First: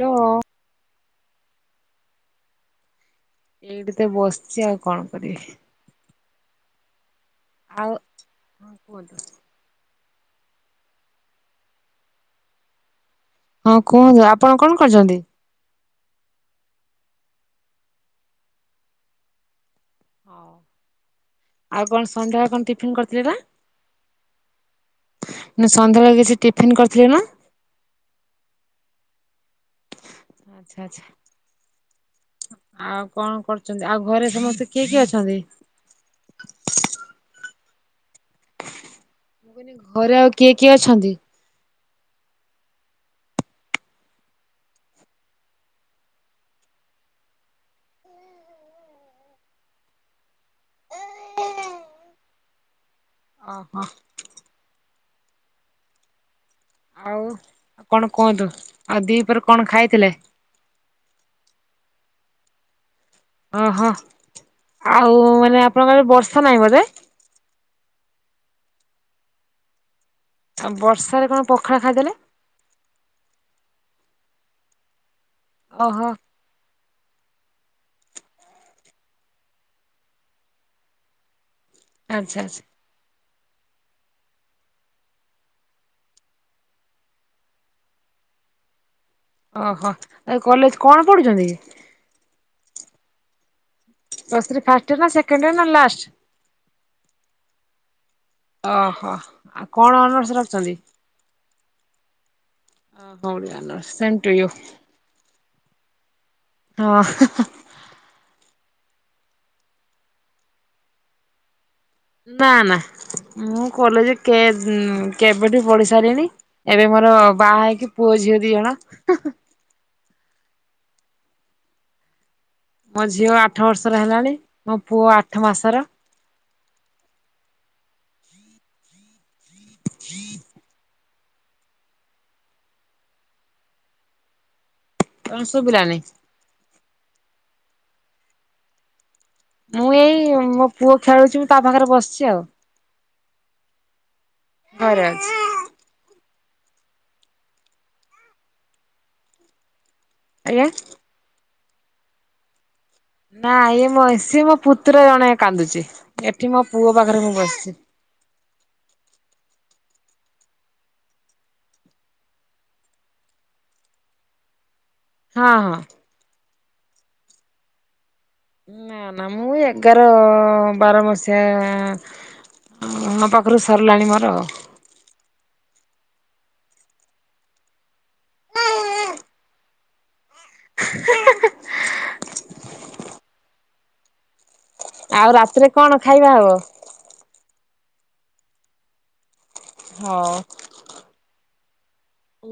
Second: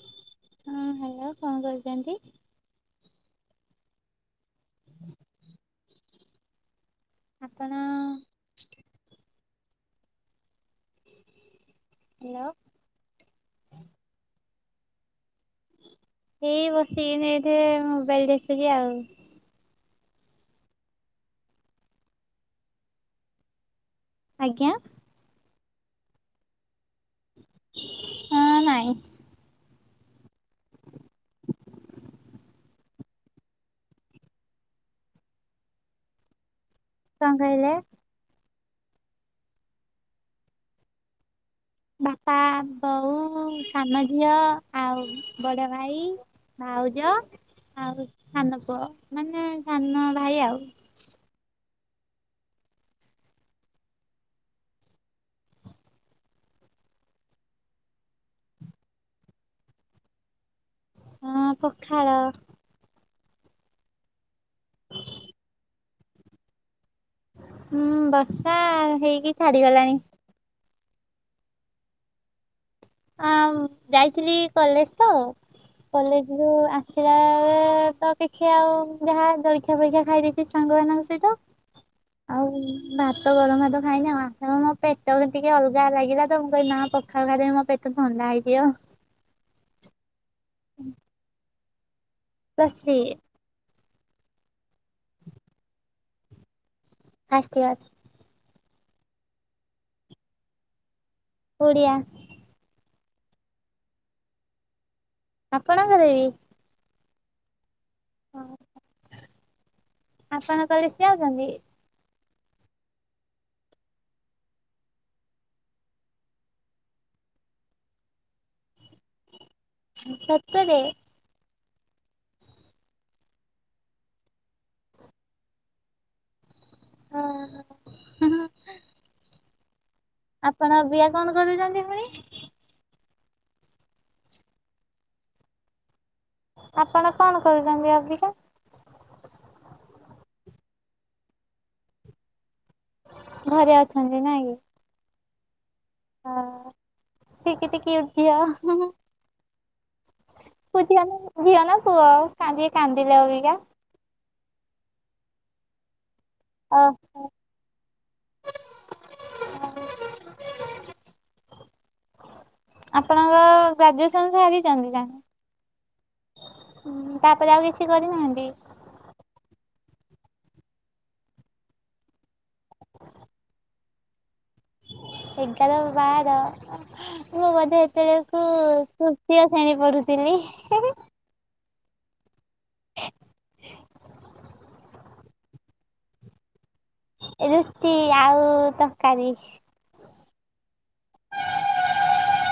Hello. ହଁ hello କଣ କରୁଛନ୍ତି? ଏଇଠି ତ ବସିଛି ଆଉ କଣ କରିବି। ଆପଣ ଆଉ ହଁ କୁହନ୍ତୁ? ହାଲୋ। ହଁ କୁହନ୍ତୁ ଆପଣ କଣ କରୁଛନ୍ତି? ଏଇ ବସିକିିନି ଏଠି ମୋବାଇଲ ଦେଖୁଥିଲି ଆଉ। ହଉ ଆଉ କଣ ସନ୍ଧ୍ୟାବେଳେ କଣ ଟିଫିିନ କରିଥିଲେ ପା? ଆଜ୍ଞା। ନା ସନ୍ଧ୍ୟାବେଳେ ଆଉ କିଛି ଟିଫିନ କରିଥିଲେ ନା? ହଁ ନାଇଁ। ଆଛା ଆଛା। ଆଉ କଣ କରୁଛନ୍ତି ଆଉ ଘରେ ସମସ୍ତେ କିଏ କିଏ ଅଛନ୍ତି? କଣ କହିଲେ? ମୁଁ କହିଲି ଘରେ ଆଉ କିଏ କିଏ ଅଛନ୍ତି? ବାପା, ବୋଉ, ସାନ ଝିଅ ଆଉ ବଡ ଭାଇ। ଭାଉଜ ଆଉ ସାନ ପୁଅ ମାନେ ସାନ ଭାଇ ଆଉ। ଅ ହଁ। ଆଉ କଣ କୁହନ୍ତୁ ଆଉ ଦି ପରେ କଣ ଖାଇଥିଲେ? ହଁ ପଖାଳ। ଓହୋ ଆଉ ମାନେ ଆପଣମାନେ ବର୍ଷା ନାହିଁ ବୋଧେ? ହୁଁ ବର୍ଷା ହେଇକି ଛାଡିଗଲାଣି। ବର୍ଷାରେ କଣ ପଖାଳ ଖାଇଦେଲେ? ଆଉ ଯାଇଥିଲି କଲେଜ ତ ଓହୋ କଲେଜ ରୁ ଆସିଲା ଵେଳେ ତ ଦେଖିଆ ଆଉ ଯାହା ଜଳଖିଆ ଫଳଖିଆ ଖାଇଦେଇଛି ସାଙ୍ଗମାନଙ୍କ ସହିତ ଆଚ୍ଛା ଆଉ ଆଚ୍ଛା ଭାତ ଗରମ ଭାତ ଖାଇନି ମୋ ପେଟ ବି ଟିକେ ଅଲଗା ଲାଗିଲା ତ ମୁଁ କହିଲି ନା ପଖାଳ ଖାଇଦବି ମୋ ପେଟ ମତେ ଥଣ୍ଡା ହେଇଛି ଗୋ ଓହୋ ଆଉ କଲେଜ କଣ ପଢୁଛନ୍ତି କି? Plus three. Plus three first year ନା ସେକେଣ୍ଡ ୟର ନ ଲାଷ୍ଟ? First year. ଓହୋ ଆଉ କଣ ଅନର୍ସ ରଖଛନ୍ତି? ଓଡ଼ିଆ। ହ ହଉ ଓଡ଼ିଆ ଅନର୍ସ ସେମ ଟୁୟୁ। ଆପଣଙ୍କ ବି ହଁ। ହ ଆପଣଙ୍କର ବି [unintelligible] ଅଛନ୍ତି। ନା ନା ମୁଁ କଲେଜ କେବ୍ କେବେଠି ପଢି ସାରିଲିଣି। ଏବେ ମୋର ବାହା ହେଇ କି ପୁଅ ଝିଅ ଦି ଜଣ। ସତରେ। ମୋ ଝିଅ ଆଠ ବର୍ଷର ହେଲାଣି ମୋ ପୁଅ ଆଠ ମାସର। ହ ଆପଣ ବି କଣ କରୁଚନ୍ତି ପୁଣି। କଣ ଶୁଭିଲାନି। ଆପଣ କଣ କହୁଛନ୍ତି ଅବିକା। ମୁଁ ଏଇ ମୋ ପୁଅ ଖେଳୁଛି ମୁଁ ତା ପାଖରେ ବସିଛି ଆଉ। ଘରେ ଅଛନ୍ତି ନାଇଁ କି। ଘରେ ଅଛି। ହଁ ସେ କେତେ କ୍ୟୁଟ ଝିଅ। ଆଜ୍ଞା। ପୁ ଝିଅ ଝିଅ ନା ପୁଅ କାନ୍ଦିଏ କାନ୍ଦିଲେ ଆଉ। ନା ଇଏ ମ ସିଏ ମୋ ପୁତୁରା ଜଣେ କାନ୍ଦୁଛି ଏଠି ମୋ ଓ ପୁଅ ପାଖରେ ମୁଁ ବସିଛି। [inaudible] ଆପଣଙ୍କ ଗ୍ରାଜୁଏସନ ସାରିଛନ୍ତି ନା। ହଁ ହଁ। ହଁ ତାପରେ ଆଉ କିଛି କରିନାହାନ୍ତି। ନା ନା ମୁଁ ଏଗାର ବାର ମସିହା। ମୋ ପାଖରୁ ସରିଲାଣି ମୋର ଆଉ। ଏଗାର ବାର। ମୁଁ ବୋଧେ ଏତେବେଳକୁ ତୃତୀୟ ଶ୍ରେଣୀ ପଢୁଥିଲି। [unintelligible] ଆଉ ରାତିରେ କଣ ଖାଇବା ହବ? ରୁଟି ଆଉ ତରକାରୀ। ହଁ।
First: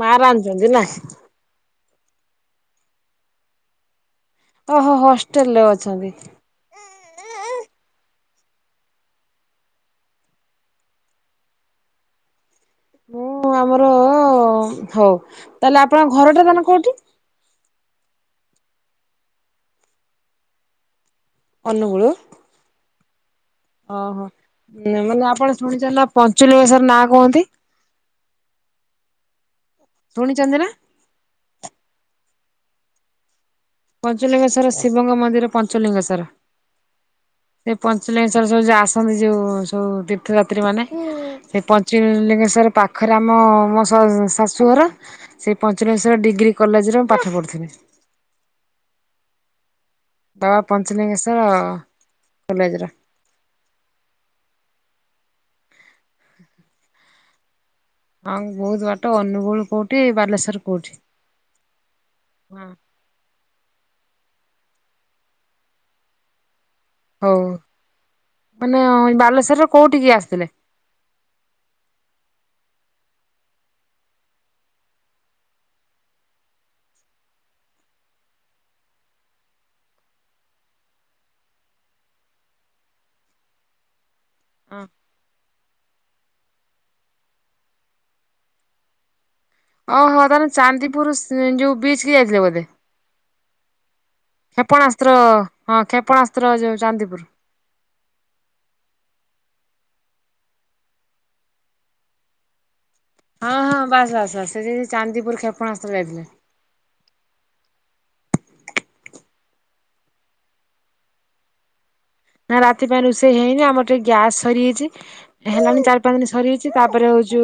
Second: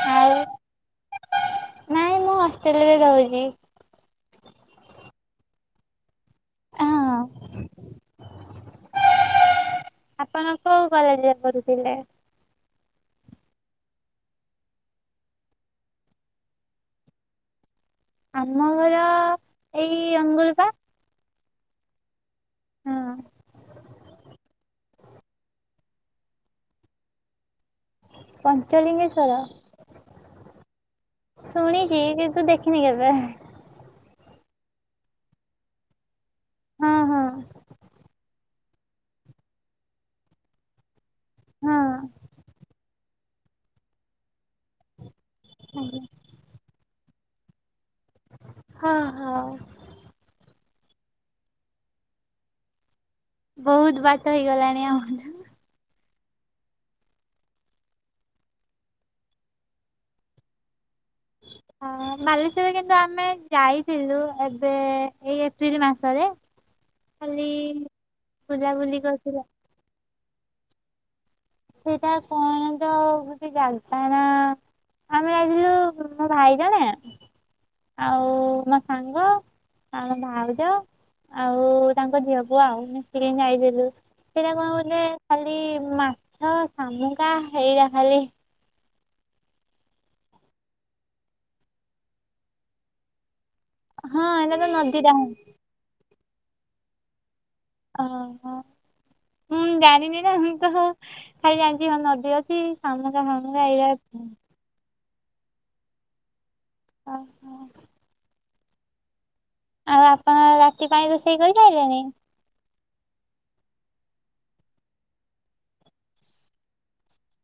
ମା ଆଉ ରାନ୍ଧୁଛନ୍ତି ନା। ନାଇଁ ମୁଁ ହଷ୍ଟେଲ ରେ ରହୁଛି। ଓହୋ ହୋ ହଷ୍ଟେଲ ରେ ଅଛନ୍ତି। ହଁ। ଆପଣ କୋଉ କଲେଜରେ ପଢ଼ୁଥିଲେ? ମୁଁ ଆମର ହଉ ତାହେଲେ ଆପଣଙ୍କ ଘରଟା ମାନେ କୋଉଠି? ଆମ ଘର ଏଇ ଅନୁଗୁଳ ବା। ଅନୁଗୁଳ ହଁ ଓହୋ ମାନେ ଆପଣ ଶୁଣିଚି ନା ପଞ୍ଚ ଲିଙ୍ଗେଶ୍ୱର୍ ନା କୁହନ୍ତି। ପଞ୍ଚଲିଙ୍ଗେଶ୍ୱର। ଶୁଣିଛନ୍ତି ନା। ଶୁଣିକି କିନ୍ତୁ ଦେଖିନି କେବେ। ପଞ୍ଚଲିଙ୍ଗେଶ୍ୱଵର ଶିବଙ୍କ ମନ୍ଦିର ପଞ୍ଚଲିଙ୍ଗେଶ୍ୱର ହଁ ହଁ ସେ ପଞ୍ଚଲିଙ୍ଗେଶ୍ୱ ଯ ଯ ଆସନ୍ତି ଯୋଉ ସବୁ ତୀର୍ଥଯାତ୍ରୀ ମାନେ ସେ ହଁ ପଞ୍ଚଲିଙ୍ଗେଶ୍ଵର ପା ପାଖରେ ଆମ ମୋ ସ ଶାଶୁଘର ସେଇ ପଞ୍ଚଲିଙ୍ଗେଶ୍ୱର ଡିଗ୍ରୀ କଲେଜରେ ମୁଁ ପାଠ ପଢୁଥିଲି। ହଁ ହଁ। ବାବା ପଞ୍ଚଳୀଙ୍ଗେଶ୍ୱର କଲେଜ ରେ। ବହୁତ ବାଟ ହେଇଗଲାଣି ଆମ ହଁ ବହୁତ ବାଟ ଅନୁଗୁଳ କୋଉଠି ବାଲେଶ୍ଵର କୋଉଠି। ହଁ ବାଲେଶ୍ୱର କେ କିନ୍ତୁ ଆମେ ଯାଇଥିଲୁ ଏବେ ଏଇ ଏପ୍ରିଲ ମାସରେ। ହଉ ଖାଲି ମାନେ ବୁଲାବୁଲି କରିଥିଲୁ ବାଲେଶ୍ଵରରେ କୋଉଠିକି ଆସିଥିଲେ? ସେଟା କଣ ତ ଗୋଟେ ଜାଗା ନା ଆମେ ଯାଇଥିଲୁ ମୋ ଭାଇ ଜଣେ ଆଉ ମୋ ସାଙ୍ଗ ଆଉ ମୋ ଭାଉଜ ଆଉ ତାଙ୍କ ଝିଅ ପୁଅ ଆଉ ମିଶିକି ଯାଇଥିଲୁ। ସେଟ କଣ ଗୋଟେ ଖାଲି ମାଛ ଶାମୁକା ହେଇରା ଖାଲି ଓହୋ ତାହେନେ ଚାନ୍ଦିପୁର ସି ଯୋଉ ବିଚ କି ଯାଇଥିଲ ବୋଧେ? ହଁ ଏଇଟା ତ କ୍ଷେପଣାସ୍ତ୍ର ନଦୀଟା ହଁ କ୍ଷେପଣାସ୍ତ୍ର ଯୋଉ ଚାନ୍ଦିପୁର। ହ ହଁ। ମୁଁ ଜାଣିନି ନା ମୁଁ ତ ଖାଲି ଜାଣିଛି ନଦୀ ଅଛି ସମୁ ହଁ ହଁ ବାସ୍ ବାସ୍ ବାସ ସେ ଚାନ୍ଦିପୁର କ୍ଷେପଣାସ୍ତ୍ର ଯାଇଥିଲେ। ଓ ହୋ। ଆଉ ଆପଣ ରାତି ପାଇଁ ରୋଷେଇ କରିସାଇଲେଣି? ନା ରାତି ପାଇଁ ରୋଷେଇ ହେଇନି ଆମର ଟିକେ ଗ୍ୟାସ୍ ସରିଯାଇଚି। ହେଲାଣି ଚାରି ପାଞ୍ଚ ଦିନ ସରିଯାଇଚି ତାପରେ ହଉଚୁ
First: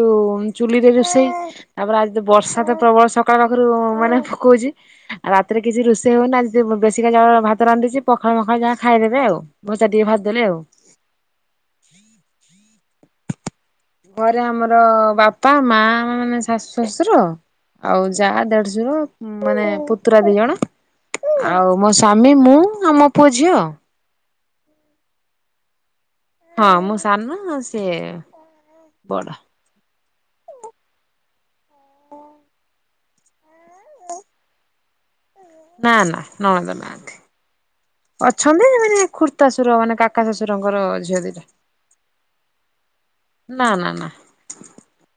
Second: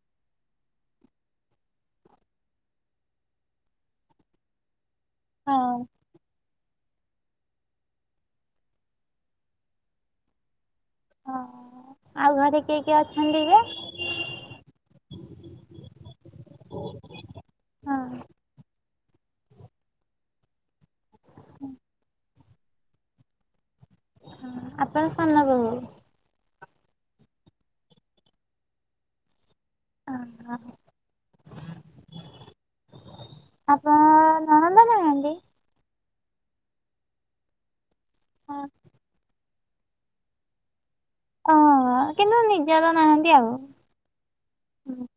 ଚୁଲିରେ ରୋଷେଇ ତାପରେ ଆଜି ତ ବର୍ଷା ତ ପ୍ରବଳ ସକାଳ ପାଖରୁ ମାନେ ପକଉଚି। ଆଉ ହଁ ରାତିରେ କିଛି ରୋଷେଇ ହଉନି ଆଜି ଟିକେ ବେଶୀକା ଚାଉଳ ଭାତ ରାନ୍ଧିଦେଇଚି ପଖାଳ ମଖାଳ ଯାହା ଖାଇଦେବେ ଆଉ। ଭଜା ଟିକେ ଭାଜିଦେଲେ ଆଉ। ହଁ ଆଉ ଘରେ କିଏ କିଏ ଅଛନ୍ତି ଯେ? ଘରେ ଆମର ବାପା ମା ମାନେ ଶାଶୁ ଶଶୁର ହଁ ଆଉ ଯା ଦେଢଶୁର ମାନେ ପୁତୁରା ଦି ଜଣ ଆଉ ମୋ ସ୍ଵାମୀ ମୁଁ ଆଉ ମୋ ପୁଅ ଝିଅ। ହଁ। ଆପଣ ସାନ ବୋହୁ? ହଁ ମୁଁ ସାନ ସିଏ ବଡ। ଅ ହ। ଆପଣ ଙ୍କ ନଣଦ ନାହାନ୍ତି? ନା ନା ନଣନ୍ଦ ନାହାନ୍ତି ଅଛନ୍ତି ହଁ ମାନେ ଖୁଡ଼ି ତାଶୁର ମାନେ କାକା ଶ୍ୱଶୁରଙ୍କର ଝିଅଦିଟା। ଓ କିନ୍ତୁ ନିଜର ନାହାଁନ୍ତି ଆଉ। ନ ନା ନା। ହୁଁ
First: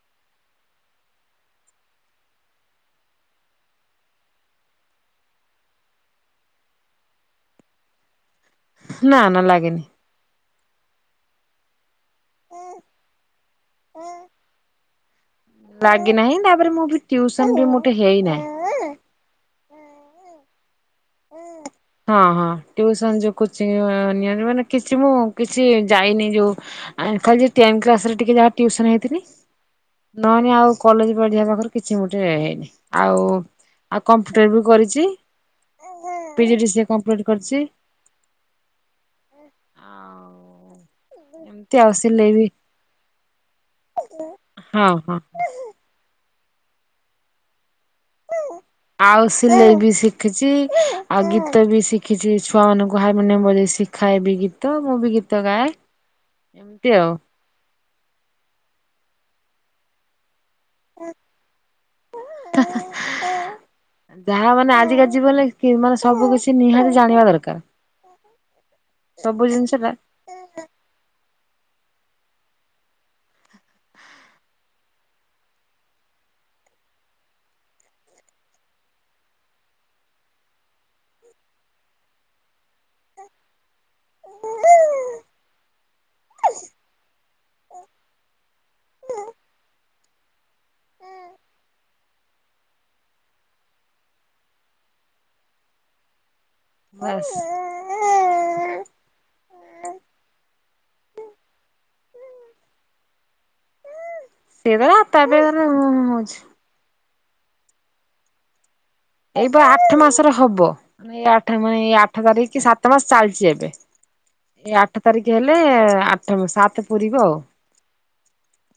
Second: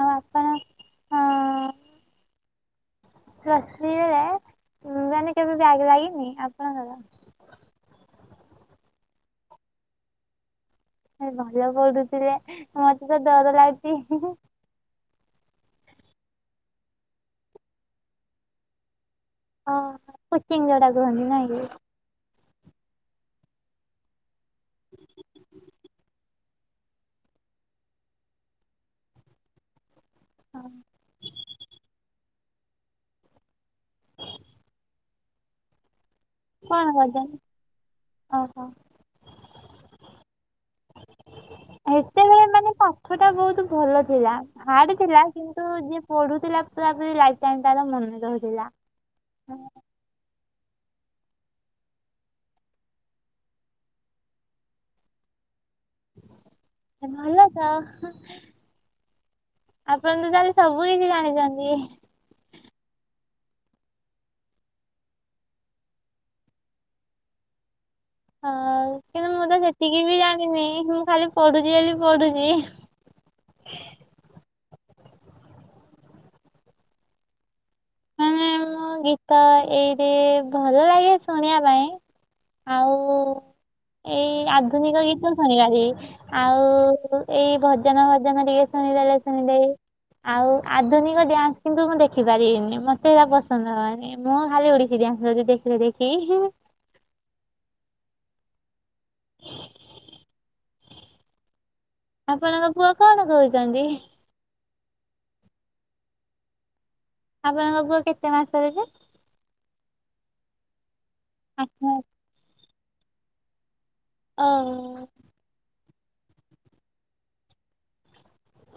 ଆଉ ଆପଣ ଅଁ ପ୍ଲସ ଥ୍ରୀ ରେ ମାନେ କେବେ ବ୍ୟାକ ଲାଗିନି ଆପଣଙ୍କର? ନା ନା ଲାଗେନି। ତାଲେ ଭଲ ପଢୁଥିଲେ ମତେ ତ ଡର ଲାଗୁଚି। ଲାଗି ନାହିଁ ତାପରେ ମୁଁ ବି ଟିୱସନ ବି ମୋଟେ ହେଇନାହିଁ। ହଁ କୋଚିଙ୍ଗ ଜୋଉଟା କୁହନ୍ତି ନାଇଁ କି? ହଁ ହଁ ଟ୍ୟୁସନ ଯୋଉ କୋଚିଂ ନିଅନ୍ତି ମାନେ କିଛି ମୁଁ କିଛି ଯାଇନି ଯୋଉ ଆ ଖାଲି ଟେନ କ୍ଲାସ ରେ ଟିକେ ଯାହା ଟିଉସନ ହେଇଥିନି। ନନେ ଆଉ କଲେଜ ପଢିବା ପାଖରୁ କିଛି ମୋଟେ ହେଇନି। ଆଉ ଆଉ କମ୍ପ୍ୟୁଟର ବି କରିଚି। କଣ କରିଚନ୍ତି? କରିଛି। ଓହୋ। ହ ସେତେବେଳେ ମାନେ ପାଠ ଟା ବହୁତ ଭଲ ଥିଲା। ହଁ ହାର୍ଡ ହଁ। ଥିଲା କି ନ୍ତୁ ଯିଏ ପଢୁଥିଲା ପୁରାପୁରୀ ଲାଇଫ ଟାଇମ ତାର ମନେ ରହୁ ଆଉ ସିଲେଇବି ସି ଖିଚି ଆଉ ଗୀତ ବି ଶିଖିଚି ଛୁଆ ମାନଙ୍କୁ ହାରମୋନିଅମ ବଜେଇ ଶିଖାଏ ବି ଗୀ ତ ମୁଁ ବି ଗୀତ ଗାଏ। ଏମିତି ଆଉ ଭଲ ତ। ଆପଣ ତ ତାହେଲେ ସବୁ କିଛି ଜାଣିଚନ୍ତି। ଯାହା ମାନେ ଆଜିକା ଜୀବନ ମାନେ ସବୁ କିଛି ନିହାତି ଜାଣିବା ଦରକାର। ହଁ କିନ୍ତୁ ସବୁ ମୁଁ ତ ଜିନିଷ ଟା ସେତିକି ବି ଜାଣିନି ମୁଁ ଖାଲି ପଢୁଚି ବୋଲି ପଢୁଚି। ମାନେ ମୋ ଗୀତ ଏଇରେ ଭଲ ଲାଗେ ଶୁଣିବା ପାଇଁ ଆଉ ଏଇ ଆଧୁନିକ ଗୀତ ଶୁଣିବାରି ଆଉ ଏଇ ଭଜନ ଭଜନ ଟିକେ ଶୁଣିଦେଲେ ଶୁଣିଦେବି ଆଉ ଆଧୁନିକ ଡ୍ୟାନ୍ସ କିନ୍ତୁ ମୁଁ ଦେଖିପାରିବିନି। ମତେ ଏରା ପସନ୍ଦ ନୁହଁ ନି ମୁଁ ଖାଲି ଓଡ଼ିଶୀ ଡ୍ୟାନ୍ସ ଯଦି ଦେଖିଲେ ଦେଖିବି ଭଏସ୍ [inaudible] ଆପଣଙ୍କ ପୁଅ କଣ କରୁଚନ୍ତି। ସିଏ ତାର ଆପେ ଆପେ ତାର ହୁଁ ହୁଁ ହୋଉଚି। ଆପଣଙ୍କ ପୁଅ କେତେ ମାସରେ କି। ଏଇବା ଆଠ ମାସର ହବ ଏଇ ଆଠ ର ମା ଏଇ ଆଠ ତାରିଖ କି ସାତ ମାସ ଚାଲିଛି ଏବେ। ଏ ଆଠ ଓହୋ ତାରିଖ ହେଲେ ଆଠ ସାତ ପୁରିବ ଆଉ।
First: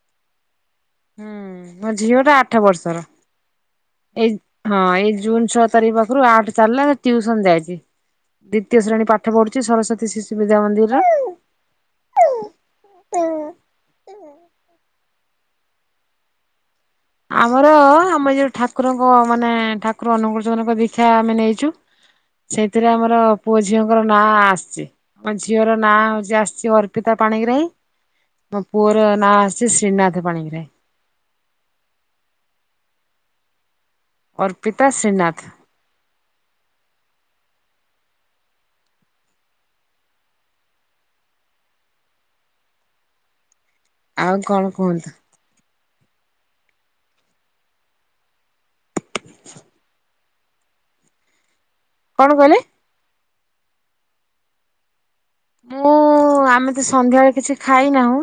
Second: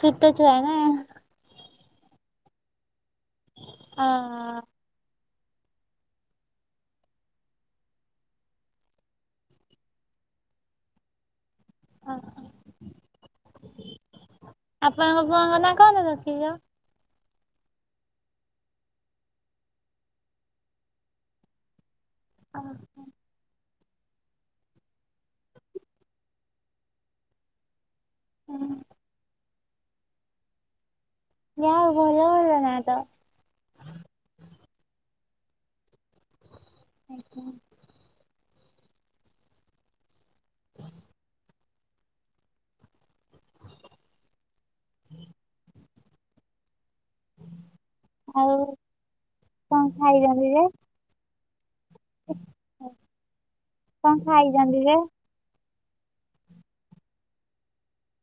ଛୋଟ ଛୁଆ ଏଇନା। ହୁଁ ମୋ ଝିଅ ଟା ଆଠ ବର୍ଷର ଅ ଏଇ ହଁ ଏଇ ଜୁନ ଛଅ ତାରିଖ ପାଖରୁ ଆଠ ଚାଲିଲା ସେ ଟିଉସନ ଯାଇଚି। ଦ୍ୱିତୀୟ ଶ୍ରେଣୀ ପାଠ ପଢୁଛି ସରସ୍ଵତୀ ଶିଶୁ ବିଦ୍ୟା ମନ୍ଦିର। ଓ ହ [inaudible] ଆପଣଙ୍କ ପୁଅଙ୍କ ନା କଣ ରଖିଚ।। ଆମର ଆମେ ଯୋଉ ଠାକୁରଙ୍କ ମାନେ ଠାକୁର ଅନୁଗୁଳ ଚନ୍ଦ୍ରଙ୍କ ଦୀକ୍ଷା ଆମେ ନେଇଚୁ। ଅ, ସେଇଥିରେ ଆମର ପୁଅ ଝିଅଙ୍କର ନାଁ ଆସିଚି ଆମ ଝିଅର ନାଁ ହଉଚି ଆସିଚି ଅର୍ପିତା ପାଣିଗ୍ରାହୀ। ମୋ ପୁଅର ନାଁ ଆସିଚି ଶ୍ରୀନାଥ ପାଣିଗ୍ରାହି। ଯା ହଉ ଭଲ [unintelligible] ନାଁ ଟା। ଅର୍ପିତା ଶ୍ରୀନାଥ। ଓଃ। ହ ଆଉ କଣ କୁହନ୍ତୁ। ଆଉ କଣ ଖାଇଛନ୍ତି ଯେ କଣ କହିଲେ। କଣ ଖାଇଛନ୍ତି ଯେ ମୁଁ ଆମେ ତ ସନ୍ଧ୍ୟାବେଳେ କିଛି ଖାଇନାହୁଁ।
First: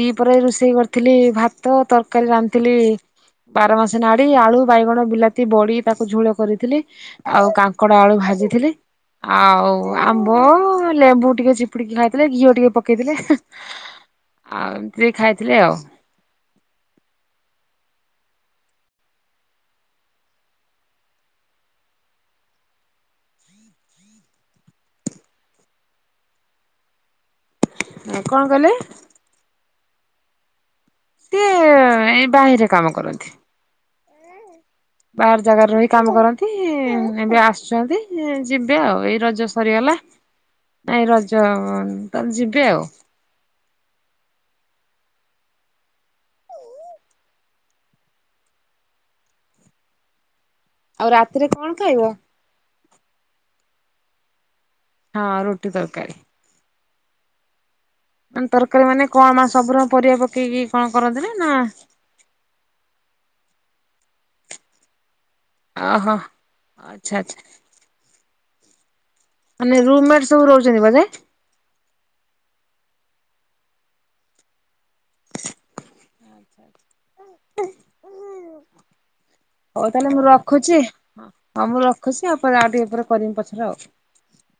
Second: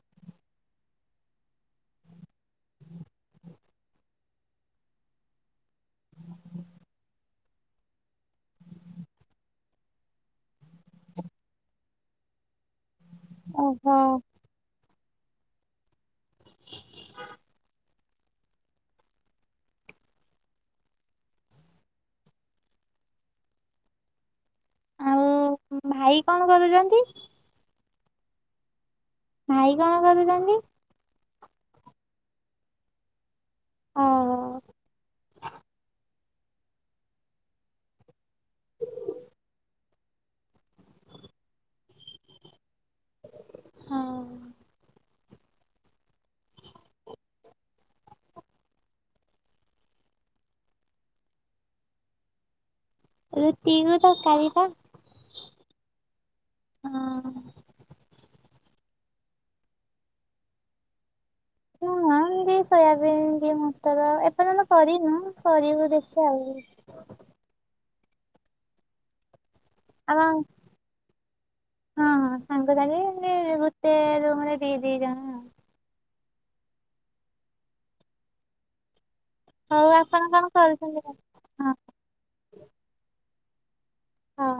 ଦି ପହରେ ରୋଷେଇ କରିଥିଲି ଭାତ ତରକାରୀ ରାନ୍ଧ ଥିଲି ବାର ମାସି ନାଡି ଆଳୁ ବାଇଗଣ ବିଲାତି ବଡି ତାକୁ ଝୋଳ କରିଥିଲି। ଆଉ କାଙ୍କଡ ଆଳୁ ଭାଜିଥିଲି ଆଉ ଆମ୍ବ ଲେମ୍ବୁ ଟିକେ ଚିପୁଡ଼ିକି ଖାଇଥିଲେ ଘିଅ ଟିକେ ପକେଇଥିଲେ। ଓହୋ। ଆଉ ଏମିତି ବି ଖାଇଥିଲେି ଆଉ। [inaudible] ଆଉ ଭାଇ କଣ କରୁଛନ୍ତି। ଆ କଣ କଇଲେ। ଭାଇ କଣ କରୁଚନ୍ତି। ସିଏ ଏଇ ବାହିରେ କାମ କରନ୍ତି। ଓହ। ବାହାର ଜାଗାରେ ରହି କାମ କରନ୍ତି ଏବେ ଆସିଚନ୍ତି। ଯିବେ ଆଉ ଏଇ ରଜ ସରିଗଲା ନାଇଁ ରଜ ତା ଯିବେ ଆଉ। ହଁ। ଆଉ ରାତିରେ କଣ ଖାଇବ। ରୁଟି କୁ ତରକାରି ପା। ହଁ ରୋଟି ତରକାରୀ। ହଁ। ଏନ୍ ତରକାରୀ ମାନେ କଣ ମା ସବୁୁରଙ୍କ ପରିବା ପକେଇକି କଣ କରନ୍ତିନା ନା ମୋ ମା ଏମିତି ସୋୟାବିନ୍ କି ମଟର ଏପର୍ଯ୍ୟନ୍ତ କରିନୁ। କରିବୁ ଓହୋ, ଦେଖିଆ ଆଉ। ଆଚ୍ଛା, ଆଚ୍ଛା। ମାନେ ରୁମ୍ ଆମ ମେଟ୍ ସବୁ ରହୁଛନ୍ତି ବୋଧେ? ହଁ, ହଁ ସାଙ୍ଗସାଥୀ ଏମିତି ଗୁଟେ ରୁମ୍ ରେ ଦି ଦି ଜଣ। ଆଉ। ହ ହଉ ତାହେଲେ ମୁଁ ଆପଣ କଣ ରଖୁଛି, କରୁଛନ୍ତି? ହଁ ମୁଁ ରଖୁଛି ଆଉ ପରେ ଆଉ ଟିକେ ପରେ କରିମି ପଛରେ ଆଉ। ହଁ।